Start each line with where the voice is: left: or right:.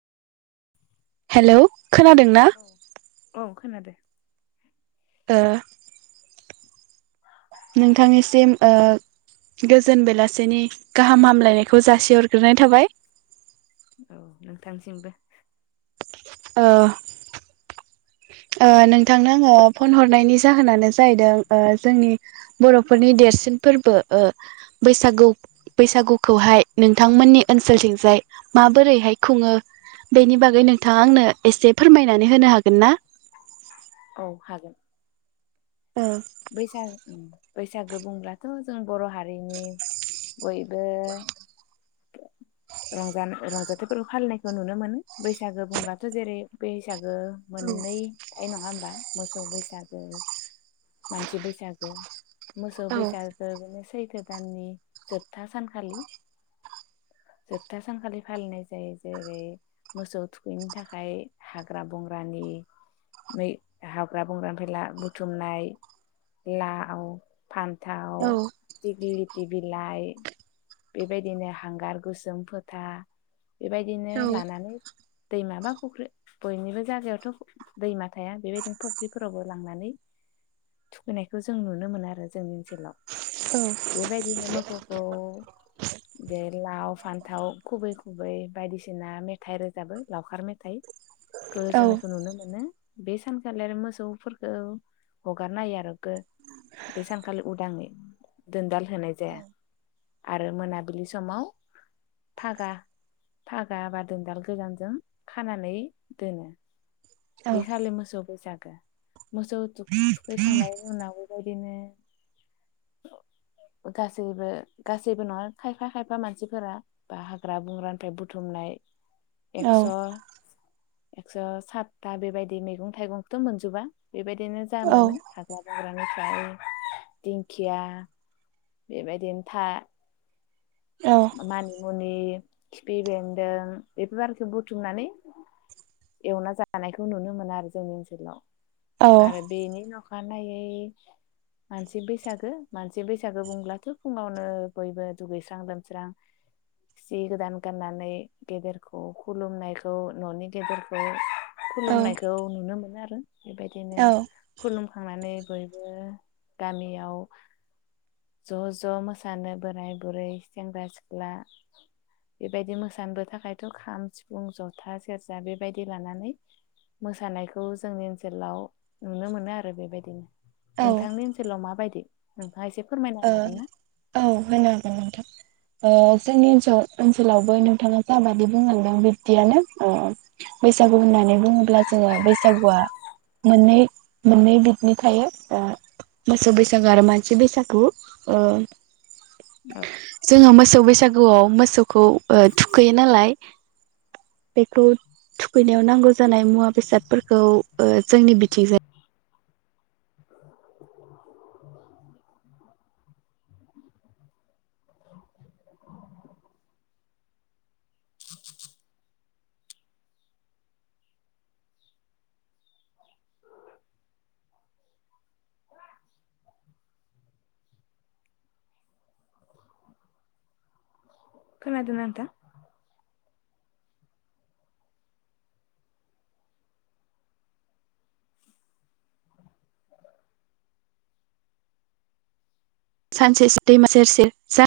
right: Hello खोनादोंना
left: औ ओं खोनादो।
right: ओ नोंथांनिसिम ओ गोजोन बेलासिनि गाहाम हामलायनायखौ जासिहरग्रोनाय थाबाय।
left: औ नोंथांसिमबो।
right: ओ ओ नोंथांनो आङो फन हरनायनि जाहोनानो जाहैदों ओ जोंनि बर'फोरनि देरसिन फोरबो ओ बैसागु बैसागुखौहाय नोंथांमोननि ओनसोलथिंजाय माबोरैहाय खुङो बेनि बागै नोंथाङा आंनो एसे फोरमायनानै होनो हागोन ना?
left: औ हागोन।
right: ओ
left: बैसाग उम बैसागो बुंब्लाथ' जों बर' हारिनि बयबो रंजानो रंजाथाय फोरबो फालिनायखौ नुनो मोनो बैसागो बुंब्लाथ' जेरै बे बैसागो
right: औ
left: बा मोसौ बैसागो मानसि बैसागो मोसौ
right: औ
left: बैसागो बिनो सै थो दाननि जोबथा सानखालि जोबथा सानखालि फालिनाय जायो। जेरै मोसौ थुखैनो थाखाय हाग्रा बंग्रानि हाग्रा बंग्रानि मै हाग्रा बंग्रानिफ्राय ला बुथुमनाय लाउ फान्थाव दिगलि दि बिलाइ बेबायदिनो हांगार गोसोम फोथा बेबायदिनो
right: औ
left: लानानै दैमा बा फुख्रि बयनिबो जायगायावथ' दैमा थाया बेबायदिनो फुख्रिफोरावबो लांनानै थुखैनायखौ जों नुनो मोनो आरो जोंनि ओनसोलाव बेबायदिनो मोखौखौ [unintelligible] लाव फान्थाव खुबै खुबै बायदिसिना मेथाइ रोजाबो लावखार मेथाइ।
right: औ
left: रोजाबनायखो नुनो मोनो‌‌। बे सानखालि आरो मोसौफोरखौ हगारना होयो आरो गो बे सानखालि उदाङै दोनदाल होनाय जाया आरो मोनाबिलि समाव फागा फागा बा दोनदाल गोदानजों खानानै दोनो। बे खालि मोसौबो जा मोसौथि थुखैखांनायनि उनाव बेबाय दिनो गासैबो गासैबो नङा खायफा खायफा मानसिफोरा बा हाग्रा बंग्रानिफ्राय बुथुमनाय
right: औ
left: एक्स' एकस' सातथा बेबायदि मैगं थाइगंखौथ' मोनजोबा। बेबायदिनो [unintelligible] मोनो हाग्रा बंग्रा बेनिफ्राय दिंखिया बेबायदिनो था। मानि मुनि खिफि बेन्दों बेफोर आरोखि बुथुमनानै एवना जानायखौ नुनो मोनो आरो जोंनि ओनसोलाव
right: औ
left: आरो बेनि नख खानायै मानसि बैसागो मानसि बैसागो बुंब्लाथ' फुङावनो बयबो दुगैस्रां लोम स्रां सि गोदान गाननानै गेदेरखौ खुलुमनायखौ न'नि गेदेरखौ
right: औ
left: खुलुमनायखौ नुनो मोनो आर बेबायदिनो
right: औ
left: खुलुम थांनानै बयबो गामियाव ज' ज' मोसानो बोराय बुरै सेंग्रा सिख्ला बेबायदि मोसानोबो थाखायथ' खाम सिफुं जथा सेरजा बेबायदि लानानै मोसानायखौ जोंनि ओनसोलाव नुनो मोनो आरो बेबायदिनो।
right: औ
left: नोंथांनि ओनसोलाव माबायदि? उम
right: ओ औ होनो हागोन नोंथां ओ जोंनि ओनसोल ओनसोलावबो नोंथाङा जाबादि बुंलांदों बिबदियानो ओ बैसागु होननानै बुङोब्ला जोङो बैसागुआ मोननै मोननै बिबनि थायो ओ मोसौ बैसागु आरो मानसि बैसागु ओ
left: औ
right: जोङो मोसौ बैसागुआव मोसौखौ ओ थुखैयो नालाय बेखौ थुखैनायाव नांगौ जानाय मुवा बेसादफोरखौ ओ जोंनि बिथिं जाय
left: खोनादोंना नोंथां?
right: सानसे दैमा सेर सेर जा